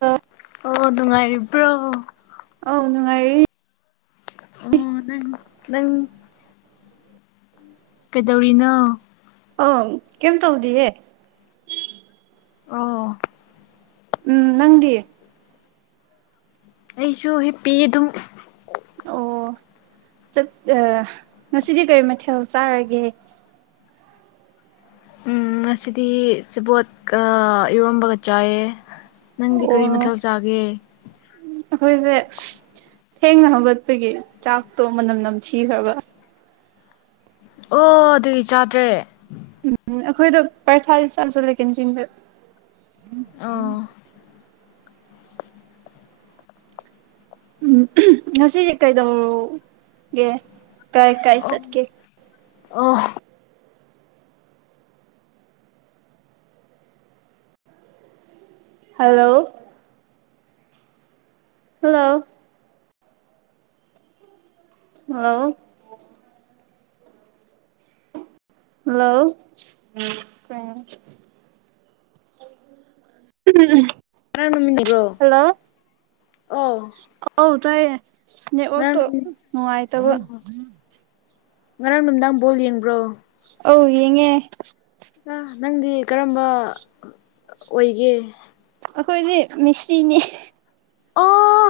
ꯑ [inaudible] ꯑꯣ ꯅꯨꯡꯉꯥꯏꯔꯤꯕ꯭ꯔꯣ ꯑꯧ ꯅꯨꯡꯉꯥꯏꯔꯤ ꯑꯣ ꯅꯪ ꯅꯪ ꯀꯩꯗꯧꯔꯤꯅꯣ ꯑꯣ ꯀꯦꯝ ꯍꯧꯗꯦꯌꯦ ꯑꯣ ꯎꯝ ꯅꯪꯗꯤ ꯑꯩꯁꯨ ꯍꯤꯞꯄꯤ ꯑꯗꯨꯝ ꯑꯣ ꯆꯠ ꯑꯝ ꯉꯁꯤꯗꯤ ꯀꯔꯤ ꯃꯊꯦꯜ ꯆꯥꯔꯒꯦ ꯎꯝ ꯉꯁꯤꯗꯤ ꯁꯦꯕꯣꯠꯀ ꯏꯔꯣꯟꯝꯕꯒ ꯆꯥꯏꯌꯦ ꯅꯪꯗꯤ ꯑꯣ ꯀꯔꯤ ꯃꯊꯦꯜ ꯆꯥꯒꯦ ꯑꯩꯈꯣꯏꯁꯦ ꯊꯦꯡꯅ ꯍꯧꯒꯠꯄꯒꯤ ꯆꯥꯛꯇꯣ ꯃꯅꯝ ꯅꯝ ꯊꯤꯈ꯭ꯔꯕ ꯑꯣ ꯑꯗꯨꯒꯤ ꯆꯥꯗ꯭ꯔꯦ ꯎꯝ ꯑꯩꯈꯣꯏꯗꯣ ꯄꯔꯊꯥ ꯆꯥꯁꯤꯜꯂꯦ ꯀꯦꯟꯇꯤꯜꯗ ꯑꯣ ꯎꯝ ꯉꯁꯤꯁꯦ ꯀꯩꯗꯧꯒꯦ ꯀꯥꯏ ꯀꯥꯏ ꯆꯠꯀꯦ ꯑꯣꯐ ꯍꯜꯂꯣ ꯍꯜꯂꯣ ꯍꯜꯂꫭ ꯍꯜꯂꯣ ꯎ ꯉꯔꯥꯡ ꯅꯨꯃꯤꯠ ꯕ꯭ꯔꯣ [inaudible] ꯍꯦꯜꯂꯣ ꯑꯣ ꯑꯨ ꯇꯥꯏꯌꯦ ꯉꯔꯥꯡ ꯅꯦꯠꯋꯥꯛꯇꯣ ꯅꯨꯃꯤꯠ ꯑꯣ ꯅꯨꯡꯉꯥꯏꯇꯕ ꯉꯔꯥꯡ ꯅꯨꯃꯤꯗꯥꯡ ꯕꯣꯜ ꯌꯦꯡꯕ꯭ꯔꯣ ꯑꯧ ꯌꯦꯡꯉꯦ ꯑ ꯅꯪꯗꯤ ꯀꯔꯝꯕ ꯑꯣꯏꯒꯦ ꯑꯩꯈꯣꯏꯗꯤ ꯃꯤꯁꯤ ꯅꯦ ꯑꯣ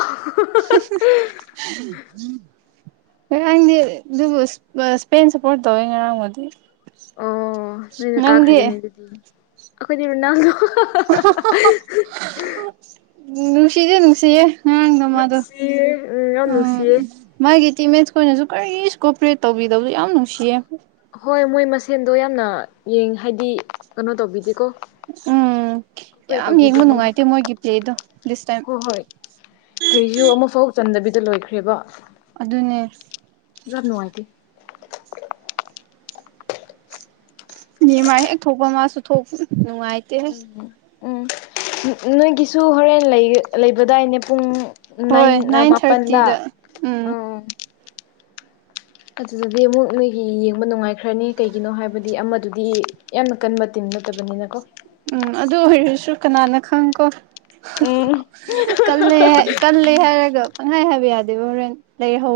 ꯎꯝ [inaudible] ꯉꯔꯥꯡꯗꯤ ꯑꯗꯨꯕꯨ ꯏꯁꯄꯦꯟ ꯁꯄꯣꯔꯠ ꯇꯧꯋꯦ ꯉꯔꯥꯡꯕꯨꯗꯤ ꯑꯣ ꯅꯣꯏꯅ ꯅꯪꯗꯤ ꯀꯥꯈ꯭ꯔꯥꯒꯅꯤ ꯑꯗꯨꯗꯤ ꯑꯩꯈꯣꯏꯗꯤ ꯂꯣꯅꯥꯜꯗꯣ ꯅꯨꯡꯁꯤꯌꯦ ꯅꯨꯡꯁꯤꯌꯦ ꯎꯝ ꯅꯃ ꯑꯗꯨ ꯅꯨꯡꯁꯤꯌꯦ ꯌꯥꯝ ꯎꯝ ꯅꯨꯡꯁꯤꯌꯦ [inaudible] ꯃꯥꯒꯤ ꯇꯤꯝꯃꯦꯠꯁ ꯈꯣꯏꯅꯁꯨ ꯀꯔꯤꯁꯨ ꯀꯣꯑꯣꯄꯔꯦꯠ ꯇꯧꯕꯤꯗꯕꯁꯨ ꯌꯥꯝ ꯅꯨꯡꯁꯤꯌꯦ ꯍꯣꯏ ꯃꯣꯏ ꯃꯁꯦꯟꯗꯣ ꯌꯥꯝꯅ ꯌꯦꯡ ꯍꯥꯏꯗꯤ ꯀꯩꯅꯣ ꯇꯧꯕꯤꯗꯦꯀꯣ ꯎꯝ ꯀꯣꯄꯔꯦꯠ ꯌꯥꯝ ꯇꯧꯕꯤꯗꯦ ꯌꯦꯡꯕ ꯃꯣꯏꯅ ꯅꯨꯡꯉꯥꯏꯇꯦ ꯃꯣꯏꯒꯤ ꯄ꯭ꯂꯦꯗꯣ ꯗꯤꯁ ꯇꯥꯏꯝ ꯀꯔꯤꯖꯨ ꯑꯃꯐꯥꯎ ꯆꯟꯗꯕꯤꯗ ꯂꯣꯏꯈ꯭ꯔꯦꯕ ꯑꯗꯨꯅꯦ ꯌꯥꯝ ꯅꯨꯡꯉꯥꯏꯇꯦ ꯅꯦꯃꯥꯔ ꯍꯦꯛ ꯊꯣꯛꯄ ꯃꯥꯁꯨ ꯊꯣꯛꯄ ꯎꯝ ꯅꯨꯡꯉꯥꯏꯇꯦꯍꯦ ꯎꯝ ꯅꯣꯏꯒꯤꯁꯨ ꯍꯣꯔꯦꯟ ꯂꯩ ꯂꯩꯕꯗꯥꯏꯅꯦ ꯄꯨꯡ ꯅꯏꯟ ꯍꯣꯏ ꯑ ꯅꯥꯏꯟ ꯅꯄꯟꯗ ꯊꯥꯔꯇꯤꯗ ꯎꯝ ꯑꯪ ꯑꯗꯨꯗꯗꯤ ꯑꯃꯨꯛ ꯅꯣꯏꯒꯤ ꯌꯦꯡꯕ ꯅꯨꯡꯉꯥꯏꯈ꯭ꯔꯅꯤ ꯀꯩꯒꯤꯅꯣ ꯍꯥꯏꯕꯗꯤ ꯑꯃꯗꯨꯗꯤ ꯌꯥꯝꯅ ꯀꯟꯕ ꯇꯤꯝ ꯅꯠꯇꯕꯅꯤꯅꯀꯣ ꯎꯝ ꯑꯗꯨ ꯑꯣꯏꯔꯁꯨ ꯀꯅꯥꯅ ꯈꯪꯀꯣ ꯎꯝ ꯀꯜꯂꯦ ꯍꯥꯏ ꯀꯜꯂꯦ ꯍꯥꯏꯔꯒ ꯄꯪꯍꯥꯏ ꯍꯥꯏꯕ ꯌꯥꯗꯦꯕ ꯍꯣꯔꯦꯟ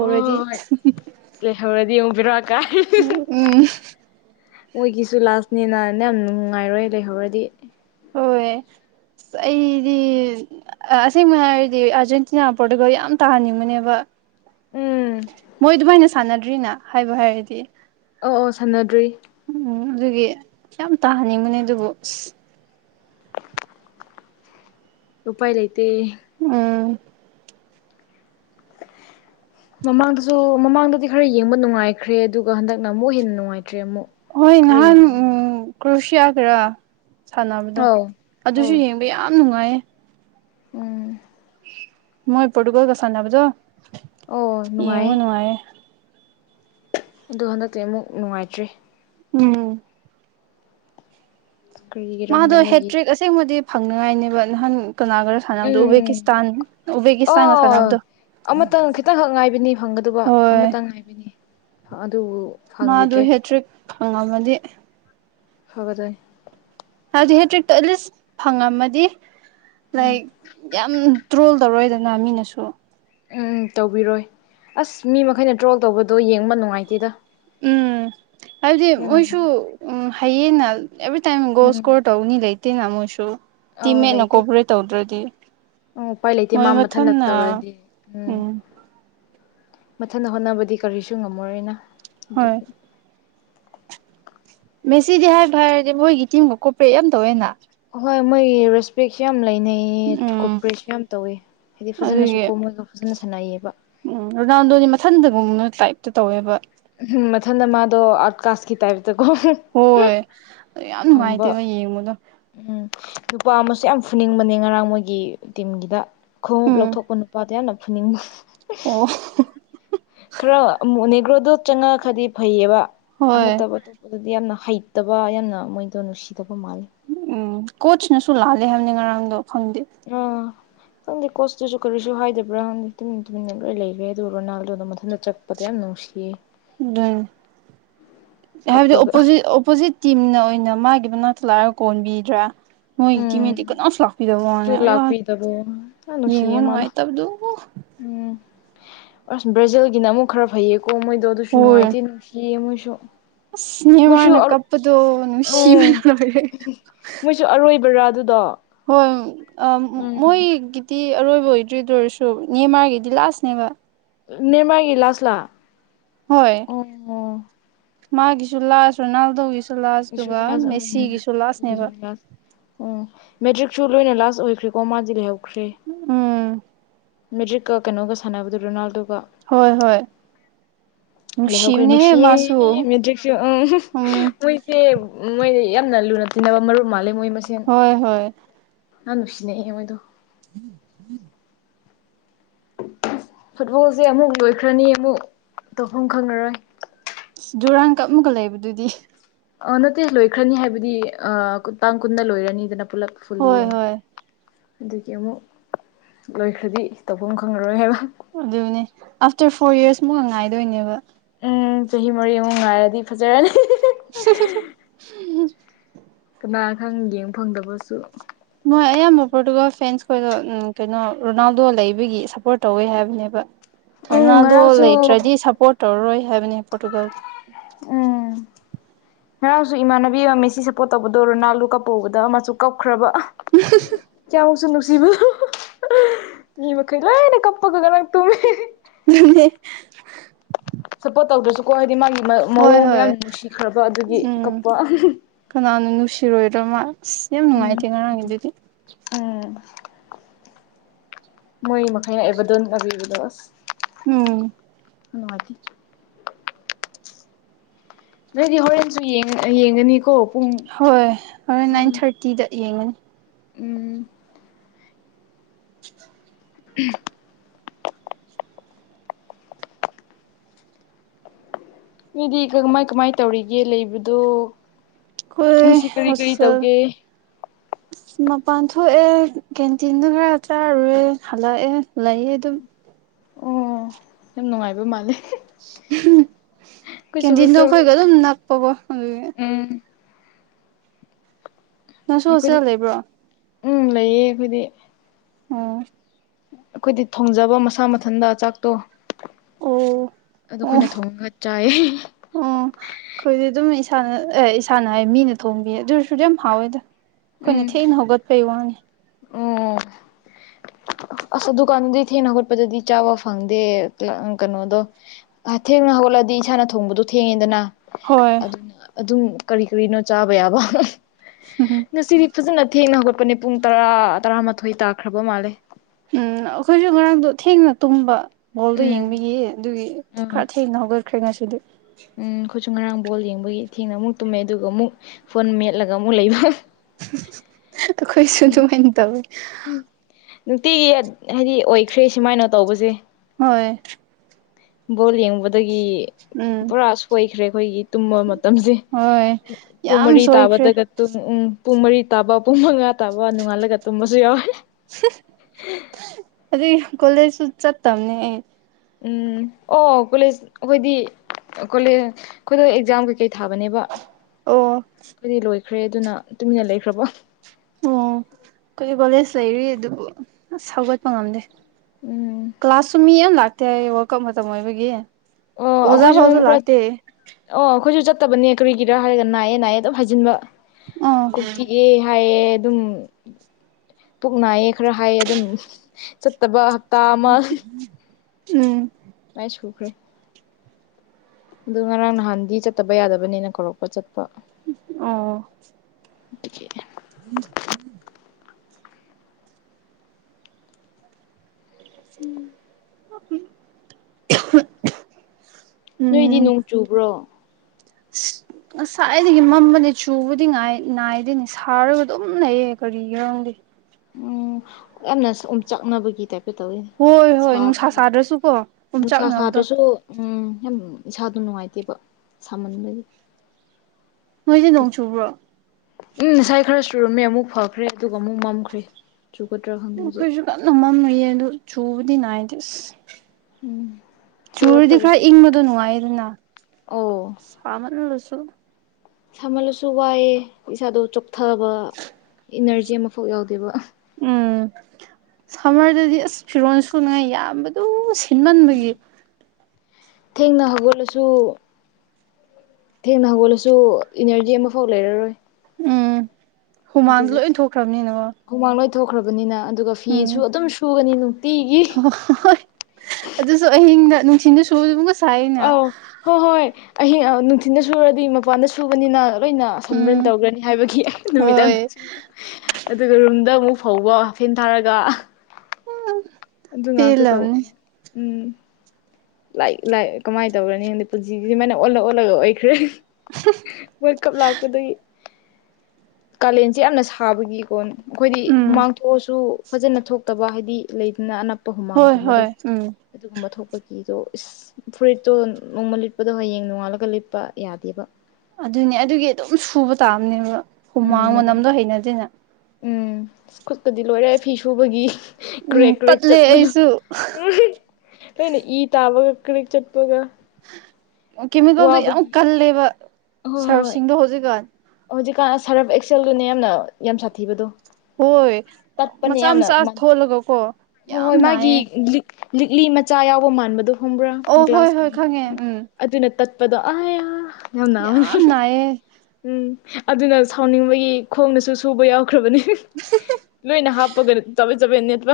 ꯍꯣꯏ ꯍꯣꯏ ꯂꯩꯍꯧꯔꯗꯤ ꯑꯃꯨꯛ ꯕꯦꯔꯥ ꯀꯥꯏ [unintelligible] ꯃꯣꯏꯒꯤꯁꯨ ꯂꯥꯁꯅꯅ ꯅꯌꯥꯝ ꯅꯨꯡꯉꯥꯏꯔꯣꯏ ꯂꯩꯍꯧꯔꯗꯤ ꯍꯣꯏ ꯑꯁ ꯑꯩꯗꯤ ꯑ ꯑꯁꯦꯡꯕꯩ ꯍꯥꯏꯔꯗꯤ ꯑꯥꯔꯖꯦꯟꯇꯤꯅꯥ ꯄꯣꯔꯇꯨꯒꯜ ꯌꯥꯝ ꯇꯥꯍꯟꯅꯤꯡꯕꯅꯦꯕ ꯎꯝ ꯃꯣꯏ ꯑꯗꯨꯃꯥꯏꯅ ꯁꯥꯟꯅꯗ꯭ꯔꯤꯅ ꯍꯥꯏꯕ ꯍꯥꯏꯔꯗꯤ ꯑꯧ ꯑꯧ ꯁꯥꯟꯅꯗ꯭ꯔꯤ ꯎꯝ ꯑꯗꯨꯒꯤ ꯌꯥꯝ ꯇꯥꯍꯟꯅꯤꯡꯕꯅꯦ ꯑꯗꯨꯕꯨ ꯑꯁ ꯎꯄꯥꯥꯏ ꯂꯩꯇꯦ ꯎꯝ [inaudible] ꯃꯃꯥꯡꯗꯁꯨ ꯃꯃꯥꯡꯗꯗꯤ ꯈꯔ ꯌꯦꯡꯕ ꯅꯨꯡꯉꯥꯏꯈ꯭ꯔꯦ ꯑꯗꯨꯒ ꯍꯟꯗꯛꯅ ꯑꯃꯨꯛ ꯍꯦꯟꯅ ꯅꯨꯡꯉꯥꯏꯇ꯭ꯔꯦ ꯑꯃꯨꯛ ꯍꯣꯏ ꯈꯔ ꯅꯍꯥꯟ ꯌꯦꯡꯕ ꯎꯝ ꯅꯨꯡꯉꯥꯏ ꯀ꯭ꯔꯨꯁꯤꯌꯥꯒꯔꯥ ꯁꯥꯟꯅꯕꯗꯣ ꯑꯧ ꯑꯗꯨꯁꯨ ꯑꯧ ꯌꯦꯡ ꯕꯌꯥꯝ ꯅꯨꯡꯉꯥꯏꯌꯦ ꯎꯝ ꯃꯣꯏ ꯄꯣꯔꯇꯨꯒꯜꯒ ꯁꯥꯟꯅꯕꯗꯣ ꯑꯣ ꯌꯦꯡꯕ ꯅꯨꯡꯉꯥꯏꯌꯦ ꯅꯨꯡꯉꯥꯏꯌꯦ ꯑꯗꯣ ꯍꯟꯗꯛꯇꯤ ꯑꯃꯨꯛ ꯅꯨꯡꯉꯥꯏꯇ꯭ꯔꯤ ꯎꯝ ꯀꯔꯤꯒꯤꯔ ꯃꯥꯗꯣ ꯈꯪꯗꯦ ꯃꯣꯏꯒꯤ ꯍꯦꯇ꯭ꯔꯤꯛ ꯑꯁꯦꯡꯕꯗꯤ ꯐꯪꯅꯉꯥꯏꯅꯦꯕ ꯅꯍꯥꯟ ꯀꯅꯥꯒꯔ ꯁꯥꯟꯅꯕꯗꯣ ꯎꯝ ꯎꯕꯦꯀꯤꯁꯇꯥꯟ ꯎꯕꯦꯀꯤꯁꯇꯥꯟꯒ ꯑꯣ ꯁꯥꯟꯅꯕꯗꯣ ꯑꯃꯇꯪ ꯈꯤꯇꯪꯈꯛ ꯉꯥꯏꯕꯅꯤ ꯐꯪꯒꯗꯕ ꯍꯣꯏ ꯑꯃꯇꯪ ꯉꯥꯏꯕꯅꯤ ꯑꯗꯨꯕꯨ ꯃꯥꯗꯨ ꯐꯪꯈꯤꯗ꯭ꯔꯦ ꯍꯦꯇ꯭ꯔꯤꯛ ꯐꯪꯉꯝꯃꯗꯤ ꯐꯥꯒꯗꯣꯏꯅꯤ ꯍꯥꯏꯕꯗꯤ ꯍꯦꯇ꯭ꯔꯤꯛꯇꯣ ꯑꯦꯠꯂꯤꯁ ꯐꯪꯉꯝꯃꯗꯤ ꯎꯝ ꯂꯥꯏꯛ ꯌꯥꯝ ꯇ꯭ꯔꯣꯜ ꯇꯧꯔꯣꯏꯗꯅ ꯃꯤꯅꯁꯨ ꯎꯝ ꯇꯧꯕꯤꯔꯣꯏ ꯑꯁ ꯃꯤ ꯃꯈꯩꯅ ꯇ꯭ꯔꯣꯜ ꯇꯧꯕꯗꯣ ꯌꯦꯡꯕ ꯅꯨꯡꯉꯥꯏꯇꯦꯗ ꯎꯝ ꯍꯥꯏꯕꯗꯤ ꯑꯗꯨꯅ ꯃꯥ ꯃꯣꯏꯁꯨ ꯎꯝ ꯍꯌꯦꯡꯅ ꯑꯦꯕ꯭ꯔꯤꯇꯥꯏꯝ ꯒꯣꯜ ꯎꯝ ꯁꯀꯣꯔ ꯇꯧꯅꯤ ꯂꯩꯇꯦꯅ ꯃꯣꯏꯁꯨ ꯑꯧ ꯇꯤꯝꯃꯦꯠꯅ ꯂꯩꯇꯦ ꯀꯣꯑꯣꯄꯔꯦꯠ ꯇꯧꯗ꯭ꯔꯗꯤ ꯎꯝ ꯎꯄꯥꯏ ꯂꯩꯇꯦ ꯃꯣꯏ ꯃꯥ ꯃꯊꯟꯗ ꯃꯊꯟꯅ ꯇꯧꯔꯛꯑꯗꯤ ꯎꯝ ꯃꯊꯟꯗ ꯍꯣꯅꯕꯗꯤ ꯀꯔꯤꯁꯨ ꯉꯝꯃꯔꯣꯏꯅ ꯍꯣꯏ ꯑꯗꯨꯒꯤ ꯃꯦꯁꯤꯗꯤ ꯍꯥꯏꯕ ꯍꯥꯏꯔꯗꯤ ꯃꯣꯏꯒꯤ ꯇꯤꯝꯒ ꯀꯣꯑꯣꯄꯔꯦꯠ ꯌꯥꯝ ꯇꯧꯋꯦꯅ ꯍꯣꯏ ꯃꯣꯏ ꯔꯦꯁꯄꯦꯛꯁꯨ ꯌꯥꯝ ꯂꯩꯅꯩꯌꯦ ꯌꯦ ꯎꯝ ꯀꯣꯄ꯭ꯔꯦꯁꯨ ꯌꯥꯝ ꯇꯧꯋꯦ ꯍꯥꯏꯗꯤ ꯐꯖꯅꯁꯨ ꯑꯗꯨꯒꯤ ꯀꯣ ꯃꯣꯏꯗꯣ ꯐꯖꯅ ꯁꯥꯟꯅꯩꯌꯦꯕ ꯎꯝ ꯔꯣꯅꯥꯜꯗꯣꯗꯤ ꯃꯊꯟꯗꯒꯨꯝꯅ ꯇꯥꯏꯞꯇ ꯇꯧꯋꯦꯕ ꯎꯝ ꯃꯊꯟꯗ ꯃꯥꯗꯣ ꯑꯥꯎꯠꯀꯥꯁꯀꯤ ꯇꯥꯏꯞꯇꯀꯣ ꯍꯣꯏ ꯌꯥꯝ ꯊꯝꯕ ꯅꯨꯡꯉꯥꯏꯇꯦꯕ ꯌꯦꯡꯕꯗꯣ ꯎꯝ ꯅꯨꯄꯥ ꯑꯃꯁꯨ ꯌꯥꯝ ꯐꯨꯅꯤꯡꯕꯅꯦ ꯉꯔꯥꯡ ꯃꯣꯏꯒꯤ ꯇꯤꯝꯒꯤꯗ ꯈꯣꯡꯎꯞ ꯎꯝ ꯂꯧꯊꯣꯛꯄ ꯅꯨꯄꯥꯗꯣ ꯌꯥꯝꯅ ꯐꯨꯅꯤꯡꯕ ꯑꯣ ꯈꯔ ꯅꯒ꯭ꯔꯣꯗꯣ ꯆꯪꯉꯛꯑ ꯈ꯭ꯔꯗꯤ ꯐꯩꯌꯦꯕ ꯑ ꯍꯣꯏ ꯅꯠꯇꯕꯗꫭ ꯑꯗꯨꯗꯤ ꯌꯥꯝꯅ ꯍꯩꯇꯕ ꯌꯥꯝꯅ ꯃꯣꯏꯗꯣ ꯅꯨꯡꯁꯤꯗꯕ ꯃꯥꯜꯂꯤ ꯎꯝ ꯀꯣꯆꯅꯁꯨ ꯂꯥꯜꯂꯦ ꯍꯥꯏꯕꯅꯤ ꯉꯔꯥꯡꯗꯣ ꯈꯪꯗꯦ ꯑꯥ ꯈꯪꯗꯗꯤ ꯀꯣꯁꯇꯨꯁꯨ ꯀꯔꯤꯁꯨ ꯍꯥꯏꯗꯕ꯭ꯔꯥ ꯍꯪꯗꯤꯛ ꯇꯨꯃꯤꯟꯅ ꯇꯨꯃꯤꯟꯅ ꯂꯣꯏ ꯂꯩꯔꯦ ꯑꯗꯨ ꯔꯣꯅꯥꯜꯗꯣꯗꯣ ꯃꯊꯟꯇ ꯆꯠ ꯄꯗꫭ ꯌꯥꯝ ꯅꯨꯡꯁꯤꯌꯦ ꯎꯗꯨꯅꯦ ꯍꯥꯏꯕꯗꯤ ꯀꯞꯄꯒ ꯑꯣꯄꯣꯖꯤ ꯑꯣꯄꯣꯖꯤꯠ ꯇꯤꯝꯅ ꯑꯣꯏꯅ ꯃꯥꯒꯤ ꯃꯅꯥꯛꯇ ꯂꯥꯛꯑꯒ ꯀꯣꯟꯕꯤꯗ꯭ꯔꯥ ꯃꯣꯏ ꯎꯝ ꯇꯤꯝꯃꯦꯠꯗꯤ ꯀꯅꯥꯁꯨ ꯁꯨ ꯂꯐꯤꯗꯕꯣꯅꯦ ꯑꯌꯥ [inaudible] ꯌꯦꯡꯕ ꯃꯥꯅ ꯋꯥꯥꯏꯇꯕꯗꯨ ꯎꯝ ꯑꯁ ꯕ꯭ꯔꯥꯖꯤꯜꯒꯤꯅ ꯑꯃꯨꯛ ꯈꯔ ꯐꯩꯌꯦꯀꯣ ꯃꯣꯏꯗꯣ ꯑꯗꯨꯁꯨ ꯍꯣꯏ ꯅꯨꯡꯉꯥꯏꯇꯦ ꯅꯨꯡ ꯁꯤꯌꯦ ꯃꫭꯏꯁꯨ ꯑꯁ ꯅꯤꯃꯥꯔꯅ ꯀꯞꯗꯨ ꯎꯝ ꯅꯨꯡꯁꯤꯕꯅ ꯂꫭꯏꯔꯦ ꯃꯣꯏꯁꯨ ꯑꯔꯣꯏꯕꯔꯥ ꯑꯗꯨꯗꯣ ꯍꯣꯏ ꯑ ꯎꯝ ꯃꯣꯏꯒꯤ ꯇꯤ ꯑꯔꯣꯏꯕ ꯑꯣꯏꯗ꯭ꯔꯤ ꯗꯨꯑꯣꯏꯔꯁꯨ ꯅꯦꯃꯥꯔꯒꯤꯗꯤ ꯂꯥꯁꯅꯦꯕ ꯅꯦꯃꯥꯔꯒꯤ ꯂꯥꯁꯂ ꯍꯣꯏ ꯃꯥꯒꯤꯁꯨ ꯂꯥꯁ ꯔꯨꯅꯥꯜꯗꯧꯒꯤꯁꯨ ꯂꯥꯁ ꯏꯁꯨꯔ ꯑꯗꯨꯒ ꯂꯥꯁ ꯃꯦꯁꯤꯒꯤꯁꯨ ꯂꯥꯁꯅꯦꯕ ꯑꯣ ꯃꯦꯇ꯭ꯔꯤꯛꯁꯨ ꯂꯣꯏꯅ ꯂꯥꯁ ꯑꯣꯏꯈ꯭ꯔꯦꯀꯣ ꯃꯥꯗꯤ ꯂꯩꯍꯧꯈ꯭ꯔꯦ ꯎꯝ ꯃꯦꯗ꯭ꯔꯤꯛꯀ ꯀꯩꯅꯣꯒ ꯁꯥꯟꯅꯕꯗꯨ ꯔꯣꯅꯥꯜꯗꯨꯣꯒ ꯍꯣꯏ ꯍꯣꯏ ꯂꯩꯍꯧꯈ꯭ꯔꯦ ꯅꯨꯡꯁꯤꯕꯅꯦꯍꯦ ꯅꯨꯡꯁꯤꯌꯦ ꯃꯥꯁꯨ ꯃꯦꯠꯇ꯭ꯔꯤꯛꯁꯨ ꯑꯪ ꯎꯝ ꯃꯣꯏ ꯁꯦ ꯃꯣꯏꯅ ꯌꯥꯝꯅ ꯂꯨꯅ ꯇꯤꯟꯅꯕ ꯃꯔꯨꯞ ꯃꯥꯜꯂꯦ ꯃꯣꯏ ꯃꯁꯦ ꯍꯣꯏ ꯍꯣꯏ ꯌꯥꯝꯥꯟ ꯅꯨꯡꯁꯤꯅꯦꯍꯦ ꯃꯣꯏꯗꯣ [inaudible] ꯐꯨꯠꯕꯣꯜꯁꯦ ꯑꯃꯨꯛ ꯂꯣꯏꯈ꯭ꯔꯅꯤ ꯑꯃꯨꯛ ꯇꯧꯐꯝ ꯈꯪꯉꯔꯣꯏ ꯗꯨꯔꯥꯟ ꯀꯞ ꯑꯃꯨꯀ ꯂꯩꯕꯗꯨꯗꯤ ꯑ ꯅꯠꯇꯦ ꯂꯣꯏꯈ꯭ꯔꯅꯤ ꯍꯥꯏꯕꯗꯤ ꯇꯥꯡ ꯀꯨꯟꯗ ꯂꯣꯏꯔꯅꯤꯗꯅ ꯄꯨꯂꯞ ꯐꯨꯜꯂꯤ ꯍꯣꯏ ꯑꯣꯏꯅ ꯍꯣꯏ ꯑꯗꯨꯒꯤ ꯑꯃꯨꯛ ꯂꯣꯏꯈ꯭ꯔꯗꯤ ꯇꯧꯐꯝ ꯈꯪꯉꯔꯣꯏ ꯍꯥꯏꯕ ꯑꯗꯨꯅꯦ ꯑꯥꯐꯇꯔ ꯐꯣꯔ ꯏꯌꯥꯔꯁ ꯃꯨꯛꯀ ꯉꯥꯏꯗꯣꯏꯅꯦꯕ ꯎꯝ ꯆꯍꯤ ꯃꯔꯤꯃꯨꯛ ꯉꯥꯏꯔꯗꯤ ꯐꯖꯔꯅꯤ [unintelligible] ꯀꯅꯥ ꯈꯪ ꯌꯦꯡ ꯐꯪꯗꯕꯁꯨ ꯅꯣꯏ ꯑꯌꯥꯝꯕ ꯄꯣꯠꯇꯒ ꯐꯦꯟꯁ ꯀꯣꯏꯗꯣ ꯀꯩꯅꯣ ꯔꯣꯅꯥꯜꯗꯣ ꯂꯩꯕꯒꯤ ꯁꯞꯄꯣꯔꯠ ꯇꯧꯋꯦ ꯍꯥꯏꯕꯅꯦꯕ ꯎꯝ ꯔꫭꯅꯥꯜꯗꯣ ꯉꯔꯥꯡꯁꯨ ꯂꯩꯇ꯭ꯔꯗꯤ ꯁꯞꯄꯣꯔꯠ ꯇꯧꯔꯔꯣꯏ ꯍꯥꯏꯕꯅꯦ ꯄꯣꯔꯇꯨꯒꯥꯜꯗ ꯎꯝ ꯉꯔꯥꯡꯁꯨ ꯏꯃꯥꯟꯅꯕꯤ ꯑꯃꯃꯦ ꯁꯤ ꯁꯞꯄꯣꯔꯠ ꯇꯧꯕꯗꯣ ꯔꯣꯅꯥꯜꯗꯨ ꯀꯞꯄ ꯎꯕꯗ ꯃꯆꯨ ꯀꯞꯈ꯭ꯔꯕ [unintelligible] ꯁꯨꯅꯨꯡꯁꯤꯕ ꯃꯤ ꯃꯈꯩ ꯂꯣꯏꯅ ꯀꯞꯄꯒ ꯂꯥꯏ ꯇꯨꯝꯃꯦ [unintelligible] ꯁꯞꯄꯣꯔꯠ ꯇꯧꯗ꯭ꯔꯁꯨꯀꯣ ꯍꯥꯏꯗꯤ ꯃꯥꯒꯤ ꯍꯣꯏ ꯃꯑꯣꯡ ꯍꯣꯏ ꯃꯌꯥꯝ ꯅꯨꯡꯁꯤꯈ꯭ꯔꯕ ꯑꯗꯨꯒꯤ ꯀꯞꯄ ꯀꯅꯥꯅꯣ ꯅꯨꯡꯁꯤꯔꯣꯏꯗ꯭ꯔ ꯃꯥ ꯑꯁ ꯌꯥꯝ ꯎꯝ ꯅꯨꯡꯉꯥꯏꯇꯦ ꯉꯔꯥꯡꯒꯤ ꯑꯗꯨꯗꯤ ꯎꯝ ꯃꯣꯏ ꯃꯈꯩ [unintelligible] ꯎꯝ [unintelligible] ꯅꯣꯏꯗꯤ ꯍꯣꯔꯦꯟꯁꯨ ꯌꯦꯡ ꯌꯦꯡꯉꯅꯤꯀꯣ ꯄꯨꯡ ꯍꯣꯏ ꯍꯣꯔꯦꯟ ꯅꯥꯏꯟ ꯎꯝ ꯊꯥꯔꯇꯤꯗ ꯌꯦꯡꯉꯅꯤ ꯎꯝ [unintelligible] [unintelligible] ꯃꯤꯗꯤ ꯀꯀꯃꯥꯏ ꯀꯃꯥꯏ ꯇꯧꯔꯤꯒꯦ ꯂꯩꯕꯗꯣ ꯑꯈꯣꯏ ꯉꯁꯤ ꯀꯔꯤ ꯀꯔꯤ ꯍꯣꯇꯦꯜ ꯇꯧꯒꯦ ꯃꯄꯥꯟ ꯊꯣꯛꯑꯦ ꯀꯦꯟꯇꯤꯟꯗꯨ ꯈꯔ ꯆꯥꯔꯨꯔꯦ ꯍꯜꯂꯛꯑꯦ ꯂꯩꯌꯦ ꯑꯗꯨꯝ ꯑꯣ ꯌꯥꯝ ꯅꯨꯡꯉꯥꯏꯕ ꯃꯥꯜꯂꯦ [unintelligible] ꯑꯩꯈꯣꯏꯁꯨ ꯀꯦꯟꯗꯤꯟꯗꯣ ꯍꯣꯁꯇꯦꯜꯗ ꯑꯩꯈꯣꯏꯒ ꯑꯗꯨꯝ ꯂꯩ ꯅꯛꯄꯕꯣ ꯑꯗꯨ [unintelligible] ꯎꯝ ꯅꯪꯁꯨ ꯑꯩꯈꯣꯏꯗꯤ ꯍꯣꯁꯇꯦꯜꯗ ꯂꯩꯕ꯭ꯔꯣ ꯎꯝ ꯂꯩꯌꯦ ꯑꯩꯈꯣꯏꯗꯤ ꯑꯣ ꯑꯩꯈꯣꯏꯗꯤ ꯊꯣꯡꯖꯕ ꯃꯁꯥ ꯃꯊꯟꯗ ꯆꯥꯛꯇꯣ ꯑꯣ ꯑꯗꯣ ꯑꯩꯈꯣꯏꯅ ꯊꯣꯡꯉꯒ ꯆꯥꯏꯌꯦ [unintelligible] ꯑꯣ__ ꯑꯩꯈꯣꯏꯗꯤ ꯑꯗꯨꯝ ꯏꯁꯥꯅ ꯑꯦ ꯏꯁꯥꯅ ꯍꯥꯏ ꯃꯤꯅ ꯊꯣꯡꯕꯤꯌꯦ ꯑꯗꯨ ꯑꯣꯏꯔꯁꯨ ꯌꯥꯝ ꯍꯥꯎꯋꯦꯗ ꯑꯩꯈꯣꯏꯅ ꯎꯝ ꯊꯦꯡꯅ ꯍꯧꯒꯠꯄꯩ ꯋꯥꯅꯤ ꯑꯣ ꯑꯁ ꯑꯗꯨꯀꯥꯟꯗꯗꯤ ꯊꯦꯡꯅ ꯍꯧꯒꯠꯄꯗꯗꯤ ꯆꯥꯕ ꯐꯪꯗꯦ ꯀ꯭ꯂꯥꯛ ꯑ ꯀꯩꯅꯣꯗꯣ ꯑ ꯊꯦꯡꯅ ꯍꯧꯒꯠꯂꯗꯤ ꯏꯁꯥꯅ ꯊꯣꯡꯕꯗꯣ ꯊꯦꯡꯉꯦꯗꯅ ꯍꯣꯏ ꯑꯗꯨꯅ ꯑꯗꯨꯝ ꯀꯔꯤ ꯀꯔꯤꯅꯣ ꯆꯥꯕ ꯌꯥꯕ [unintelligible] [unintelligible] ꯉꯁꯤꯗꯤ ꯐꯖꯅ ꯊꯦꯡꯅ ꯍꯧꯒꯠꯄꯅꯦ ꯄꯨꯡ ꯇꯔꯥ ꯇꯔꯥꯃꯥꯊꯣꯏ ꯇꯥꯈ꯭ꯔꯕ ꯃꯥꯜꯂꯦ ꯎꯝ ꯑꯩꯈꯣꯏꯁꯨ ꯉꯔꯥꯡꯗꯣ ꯊꯦꯡꯅ ꯇꯨꯝꯕ ꯕꯣꯜꯗꯣ ꯎꯝ ꯌꯦꯡꯕꯒꯤ ꯑꯗꯨꯒꯤ ꯎꯝ ꯈꯔ ꯊꯦꯡꯅ ꯍꯧꯒꯠꯈ꯭ꯔꯦ ꯉꯁꯤꯗꯤ ꯎꯝ ꯑꯩꯈꯣꯏꯁꯨ ꯉꯔꯥꯡ ꯕꯣꯜ ꯌꯦꯡꯕꯒꯤ ꯊꯦꯡꯅ ꯑꯃꯨꯛ ꯇꯨꯝꯃꯦ ꯑꯗꯨꯒ ꯑꯃꯨꯛ ꯐꯣꯟ ꯃꯦꯠꯂꯒ ꯑꯃꯨꯛ ꯂꯩꯕ [unintelligible] [unintelligible] ꯑꯩꯈꯣꯏꯁꯨ ꯑꯗꯨꯃꯥꯏꯅ ꯇꯧꯋꯦ ꯅꯨꯡꯇꯤꯒꯤ ꯌꯠ ꯍꯥꯏꯗꯤ ꯑꯣꯏꯈ꯭ꯔꯦ ꯁꯨꯃꯥꯏꯅ ꯇꯧꯕꯁꯦ ꯍꯣꯏ ꯕꯣꯜ ꯌꯦꯡꯕꯗꯒꯤ ꯎꯝ ꯀ꯭ꯔꯥꯁ ꯁꯣꯏꯈ꯭ꯔꯦ ꯑꯩꯈꯣꯏꯒꯤ ꯇꯨꯝꯕ ꯃꯇꯝꯁꯦ ꯍꯣꯏ ꯄꯨꯨ ꯄꯨꯡ ꯌꯥꯝ ꯃꯔꯤ ꯁꯣꯏꯈ꯭ꯔꯦ ꯇꯥꯕꯗꯒ ꯑꯗꯨꯅꯤ ꯎꯝ ꯄꯨꯡ ꯃꯔꯤ ꯇꯥꯕ ꯄꯨꯡ ꯃꯉꯥ ꯇꯥꯕ ꯅꯣꯡꯉꯥꯜꯂꯒ ꯇꯨꯝꯕꯁꯨ ꯌꯥꯎꯋꯦ [unintelligible] ꯑꯗꯨꯏ ꯀꯣꯂꯦꯖꯁꯨ ꯆꯠꯇꯕꯅꯦ ꯑꯩ ꯎꯝ ꯑꯣ ꯀꯣꯂꯦꯖ ꯑꯩꯈꯣꯏꯗꯤ ꯑ ꯀꯣꯂꯦꯖ ꯑꯩꯈꯣꯏꯗꯣ ꯑꯦꯛꯖꯥꯝ ꯀꯩꯀꯩ ꯊꯥꯕꯅꯦꯕ ꯑꯣ [unintelligible] ꯂꯣꯏꯈ꯭ꯔꯦ ꯑꯗꯨꯅ ꯇꯨꯃꯤꯟꯅ ꯂꯩꯈ꯭ꯔꯕꯣ ꯑꯣ ꯑꯩꯈꯣꯏꯁꯨ ꯀꯣꯂꯦꯖ ꯂꯩꯔꯤ ꯑꯗꯨꯕꯨ ꯑꯁ ꯍꯧꯒꯠꯄ ꯉꯝꯗꯦ ꯎꯝ ꯀ꯭ꯂꯥꯁꯁꯨ ꯃꯤ ꯌꯥꯝ ꯂꯥꯛꯇꯦ ꯍꯥꯏ ꯋꯥꯔꯜ ꯀꯞ ꯃꯇꯝ ꯑꯣꯏꯕꯒꯤ ꯑꯣ ꯑꯣꯖꯥ ꯑꯩꯈꯣꯏꯁꯨ ꯐꯥꯎꯁꯨ ꯈꯪꯕ꯭ꯔꯥ ꯂꯥꯛꯇꯦ ꯑꯣ ꯑꯩꯈꯣꯏꯁꯨ ꯆꯠꯇꯕꯅꯦ ꯀꯔꯤꯒꯤꯔꯥ ꯍꯥꯏꯔꯒ ꯅꯥꯏꯌꯦ ꯅꯥꯏꯌꯦ ꯑꯗꯨꯝ ꯍꯥꯏꯖꯤꯟꯕ ꯑꯣ ꯀꯣꯛꯆꯤꯛꯑꯦ ꯍꯥꯏꯌꯦ ꯑꯗꯨꯝ ꯄꯨꯛ ꯅꯥꯏꯌꯦ ꯈꯔ ꯍꯥꯏꯌꯦ ꯑꯗꯨꯝ ꯆꯠꯇꯕ ꯍꯞꯇꯥ ꯑꯃ [unintelligible] ꯎꯝ ꯃꯥꯏ ꯁꯨꯈ꯭ꯔꯦ ꯑꯗꯨ ꯉꯔꯥꯡ ꯅꯍꯥꯟꯗꯤ ꯆꯠꯇꯕ ꯌꯥꯗꯕꯅꯤꯅ ꯀꯧꯔꯛꯄ ꯆꯠꯄ ꯑ ꯑꯗꯨꯒꯤ ꯎꯝ [inaudible] ꯅꯣꯏꯗꯤ ꯅꯣꯡ ꯆꯨꯕ꯭ꯔꯣ [inaudible] ꯉꯁꯥꯏꯗꯒꯤ ꯃꯝꯕꯅꯦ ꯆꯨꯕꯗꯤ ꯉ ꯅꯥꯏꯗꯅꯦ ꯁꯥꯔꯒ ꯑꯗꯨꯝ ꯂꯩꯌꯦ ꯀꯔꯤꯒꯤꯔꯣꯝꯗꯤ ꯎꯝ ꯌꯥꯝꯅꯁꯨ ꯑꯣꯝ ꯆꯥꯛꯅꯕꯒꯤ ꯇꯥꯏꯞꯇ ꯇꯧꯋꯤ ꯍꯣꯏ ꯍꯣꯏ ꯁꯔ ꯅꯨꯡꯁꯥ ꯁꯥꯗ꯭ꯔꯁꯨꯀꯣ ꯃꯅꯨꯡꯁꯥ ꯑꯣꯝꯆꯥꯛꯅꯕꯗꯣ ꯁꯥꯇꯁꯨ ꯎꯝ ꯌꯥꯝ ꯏꯁꯥꯗꯣ ꯅꯨꯡꯉꯥꯏꯇꯦꯕ ꯁꯥꯃꯟꯕꯒꯤ ꯅꯣꯏꯗꯤ ꯅꯣꯡ ꯆꯨꯕ꯭ꯔꯣ ꯎꯝ ꯉꯁꯥꯏ ꯈꯔ ꯆꯨꯔꯝꯃꯦ ꯑꯃꯨꯛ ꯐꯈ꯭ꯔꯦ ꯑꯗꯨꯒ ꯑꯃꯨꯛ ꯃꯝꯈ꯭ꯔꯦ ꯆꯨꯒꯗ꯭ꯔꯥ ꯈꯪꯗꯦ ꯍꯧꯖꯤꯛ ꯑꯩꯈꯣꯏꯁꯨ ꯀꯟꯅ ꯃꯝꯔꯤꯌꯦ ꯑꯗꯣ ꯆꯨꯕꯗꯤ ꯅꯥꯏꯗꯦ ꯑꯁ ꯎꯝ ꯆꯨꯔꯗꯤ ꯈꯔ ꯄꯨꯔꯛꯇꯕꯁꯤꯅ ꯏꯪꯕꯗꯣ ꯅꯨꯡꯉꯥꯏꯗꯅ ꯑꯧ ꯄꯥꯃꯜꯂꯁꯨ ꯁꯥꯍꯜꯂꯁꯨ ꯋꯥꯏꯑꯦ ꯏꯁꯥꯗꯣ ꯆꯣꯛꯊꯕ ꯏꯅꯔꯖꯤ ꯑꯃꯐꯥꯎ ꯌꯥꯎꯗꯦꯕ ꯎꯝ ꯁꯝꯃꯔꯗꯗꯤ ꯑꯁ ꯐꯤꯔꯣꯜ ꯁꯨꯅꯉꯥꯏ ꯌꯥꯝꯕꯗꯨ ꯁꯤꯟꯃꯟꯕꯒꯤ ꯊꯦꯡꯅ ꯍꯧꯒꯠꯂꯁꯨ ꯊꯦꯡꯅ ꯍꯧꯒꯣꯠꯂꯁꯨ ꯏꯅꯔꯖꯤ ꯑꯃꯐꯥꯎ ꯂꯩꯔꯔꯣꯏ ꯎꯝ ꯍꯨꯃꯥꯡꯁꯨ ꯑꯗꯨꯒꯤ ꯂꯣꯏ ꯊꯣꯛꯈ꯭ꯔꯕꯅꯤꯅꯀꯣ ꯍꯨꯃꯥꯡ ꯂꯣꯏꯊꯣꯛꯈ꯭ꯔꯕꯅꯤꯅ ꯑꯗꯨꯒ ꯎꯝ ꯐꯤꯁꯨ ꯑꯗꯨꯝ ꯁꯨꯒꯅꯤ ꯅꯨꯡꯇꯤꯒꯤ ꯑꯗꯨꯁꯨ ꯑꯍꯤꯡꯗ ꯅꯨꯡꯁꯤꯗꯨ ꯁꯨ ꯑꯗꯨꯝꯒ ꯁꯥꯏꯅ ꯑꯧ ꯍꯣꯏ ꯍꯣꯏ ꯑꯍꯤꯡ ꯅꯨꯡꯊꯤꯅ ꯁꯨꯔꯗꯤ ꯃꯄꯥꯟꯗ ꯁꯨꯕꯅꯤꯅ ꯂꯣꯏꯅ ꯎꯝ ꯁꯟꯕ꯭ꯔꯟ ꯇꯧꯈ꯭ꯔꯅꯤ ꯍꯥꯏꯕꯒꯤ ꯑꯩ ꯅꯨꯃꯤꯗꯥꯡ ꯍꯣꯏ ꯑꯗꯨꯒ ꯔꯨꯝꯗ ꯑꯃꯨꯛ ꯐꯧꯕ ꯐꯦꯟ ꯊꯥꯔꯒ ꯑ ꯑꯗꯨ ꯉꯥꯛꯇ ꯇꯧꯋꯤ ꯎꯝ ꯂꯥꯏꯛ ꯂꯥꯏꯛ ꯀꯃꯥꯏꯅ ꯇꯧꯔꯅꯤ ꯈꯪꯗꯗꯤ ꯄꯨꯟꯁꯤ ꯁꯤꯃꯅ ꯑꯣꯜꯂ ꯑꯣꯜꯂꯒ ꯑꯣꯏꯈ꯭ꯔꯦ ꯋꯥꯔꯜ ꯀꯞ ꯂꯥꯛꯄꯗ ꯀꯥꯂꯦꯟꯁꯦ ꯌꯥꯝꯅ ꯁꯥꯕꯒꯤꯀꯣ ꯑꯩꯈꯣꯏꯗꯤ ꯎꯝ ꯍꯨꯃꯥꯡ ꯊꯣꯛꯑꯁꯨ ꯐꯖꯅ ꯊꯣꯛꯇꯕ ꯍꯥꯏꯗꯤ ꯂꯩꯗꯅ ꯑꯅꯛꯄ ꯍꯣꯏ ꯍꯨꯃꯥꯡꯒꯨꯝꯕꯗꯣ ꯍꯣꯏ ꯎꯝ ꯑꯗꯨꯒꯨꯝꯕ ꯊꯣꯛꯄꯒꯤꯗꯣ ꯏꯁ ꯐꯨꯔꯤꯠꯇꯣ ꯅꯣꯡꯃ ꯂꯤꯠꯄꯗꯣ ꯍꯌꯦꯡ ꯅꯣꯡꯉꯥꯜꯂꯒ ꯂꯤꯠꯄ ꯌꯥꯗꯦꯕ ꯑꯗꯨꯅꯦ ꯑꯗꯨꯒꯤ ꯑꯗꯨꯝ ꯁꯨꯕ ꯇꯥꯕꯅꯦꯕ ꯎꯝ ꯍꯨꯃꯥꯡ ꯃꯅꯝ ꯃꯅꯝꯗꯣ ꯍꯩꯅꯗꯦꯅ ꯎꯝ ꯈꯨꯠꯀꯗꯤ ꯂꯣꯏꯔꯦ ꯐꯤ ꯁꯨꯕꯒꯤ ꯎꯝ ꯀ꯭ꯔꯦꯛ ꯀ꯭ꯔꯦꯛ ꯇꯠꯂꯦ ꯆꯠꯄꯒ ꯑꯩꯁꯨ ꯂꯣꯏꯅ ꯏ ꯇꯥꯕꯒ ꯀ꯭ꯔꯦꯛ ꯆꯠꯄꯒ ꯀꯦꯃꯤꯀꯦꯜꯗꯣ ꯌꯥꯝ ꯋꯥꯕꯒꯤ ꯀꯜꯂꯦꯕ ꯍꯣꯏ ꯍꯣꯏ ꯁꯥꯔꯞꯁꯤꯡꯗꯣ ꯍꯧꯖꯤꯛꯀꯥꯟ ꯍꯧꯖꯤꯛꯀꯥꯟ ꯁꯔꯞ ꯑꯦꯛꯁꯦꯜꯗꯨꯅꯦ ꯌꯥꯝꯅ ꯌꯥꯝ ꯁꯥꯊꯤꯕꯗꯣ ꯍꯣꯏ ꯇꯠꯄꯅꯦ ꯃꯆꯥ ꯌꯥꯝꯅ ꯃꯆꯥ ꯃꯥꯒꯤ ꯊꯣꯜꯂꯒ ꯀꯣ ꯍꯣꯏ ꯍꯣꯏ ꯃꯥꯒꯤ ꯂꯤꯛ ꯂꯤꯛꯂꯤ ꯃꯆꯥ ꯌꯥꯎꯕ ꯃꯥꯟꯕꯗꯣ ꯈꯡꯕ꯭ꯔꯥ ꯑꯣ ꯍꯣꯏ ꯒ꯭ꯂꯥꯁ ꯍꯣꯏ ꯈꯪꯉꯦ ꯎꯝ ꯑꯗꯨꯅ ꯇꯠꯄꯗꯣ ꯑꯌꯥ ꯌꯥꯝ ꯅꯥ ꯎꯝ ꯑꯗꯨꯅ ꯁꯥꯎꯅꯤꯡꯕꯒꯤ ꯈꯣꯡꯅꯁꯨ ꯁꯨꯕ ꯌꯥꯎꯈ꯭ꯔꯕꯅꯤ ꯂꯣꯏꯅ ꯍꯥꯞꯄꯒꯅꯤ ꯇꯃꯦ ꯆꯕ ꯑꯅꯤꯠꯇ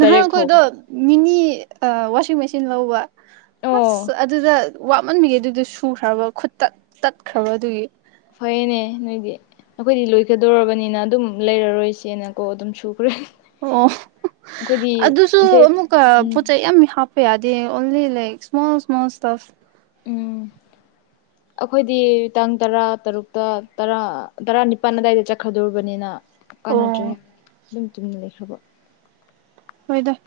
ꯅꯍꯥꯟ ꯑꯩꯈꯣꯏꯗꯣ ꯃꯤꯅꯤ ꯋꯥꯁꯤꯡ ꯃꯦꯆꯤꯟ ꯂꯧꯕ ꯑꯣ ꯑꯁ ꯑꯗꯨꯗ ꯋꯥꯠꯃꯟꯕꯤꯒꯦ ꯑꯗꯨꯗ ꯁꯨꯈ꯭ꯔꯕ ꯈꯨꯠꯇꯠ ꯇꯠꯈ꯭ꯔꯕ ꯑꯗꯨꯒꯤ ꯐꯩꯌꯦꯅꯦ ꯅꯣꯏꯗꯤ ꯑꯩꯈꯣꯏꯗꯤ ꯂꯣꯏꯒꯗꯣꯔꯕꯅꯤꯅ ꯑꯗꯨꯝ ꯂꯩꯔꯔꯣꯏꯁꯦꯅꯀꯣ ꯑꯗꯨꯝ ꯁꯨꯈ꯭ꯔꯦ ꯑꯣ ꯑꯩꯈꯣꯏꯗꯤ ꯑꯗꯨꯁꯨ ꯗꯦꯠ ꯑꯃꯨꯛꯀ ꯎꯝ ꯄꯣꯠꯆꯩ ꯌꯥꯝ ꯍꯥ ꯍꯥꯏꯗꯤꯦ ꯑꯣꯟꯂꯤ ꯂ ꯏꯁꯃꯣꯜ ꯏꯁꯣꯜ ꯁꯇꯥꯐ ꯎꯝ ꯑꯩꯈꯣꯏꯗꯤ ꯇꯥꯡ ꯇꯔꯥ ꯇꯔꯨꯛꯇ ꯇꯔꯥ ꯇꯔꯥꯅꯤꯄꯥꯜ ꯑꯗꯥꯏꯗ ꯆꯠꯈ꯭ꯔꯗꯣꯔꯕꯅꯤꯅ ꯀꯥꯟꯅꯗ꯭ꯔꯦ ꯑꯣ ꯑꯗꯨꯝ ꯇꯨꯝꯃꯤꯟꯅ ꯂꯩꯈ꯭ꯔꯕ ꯍꯣꯏꯗ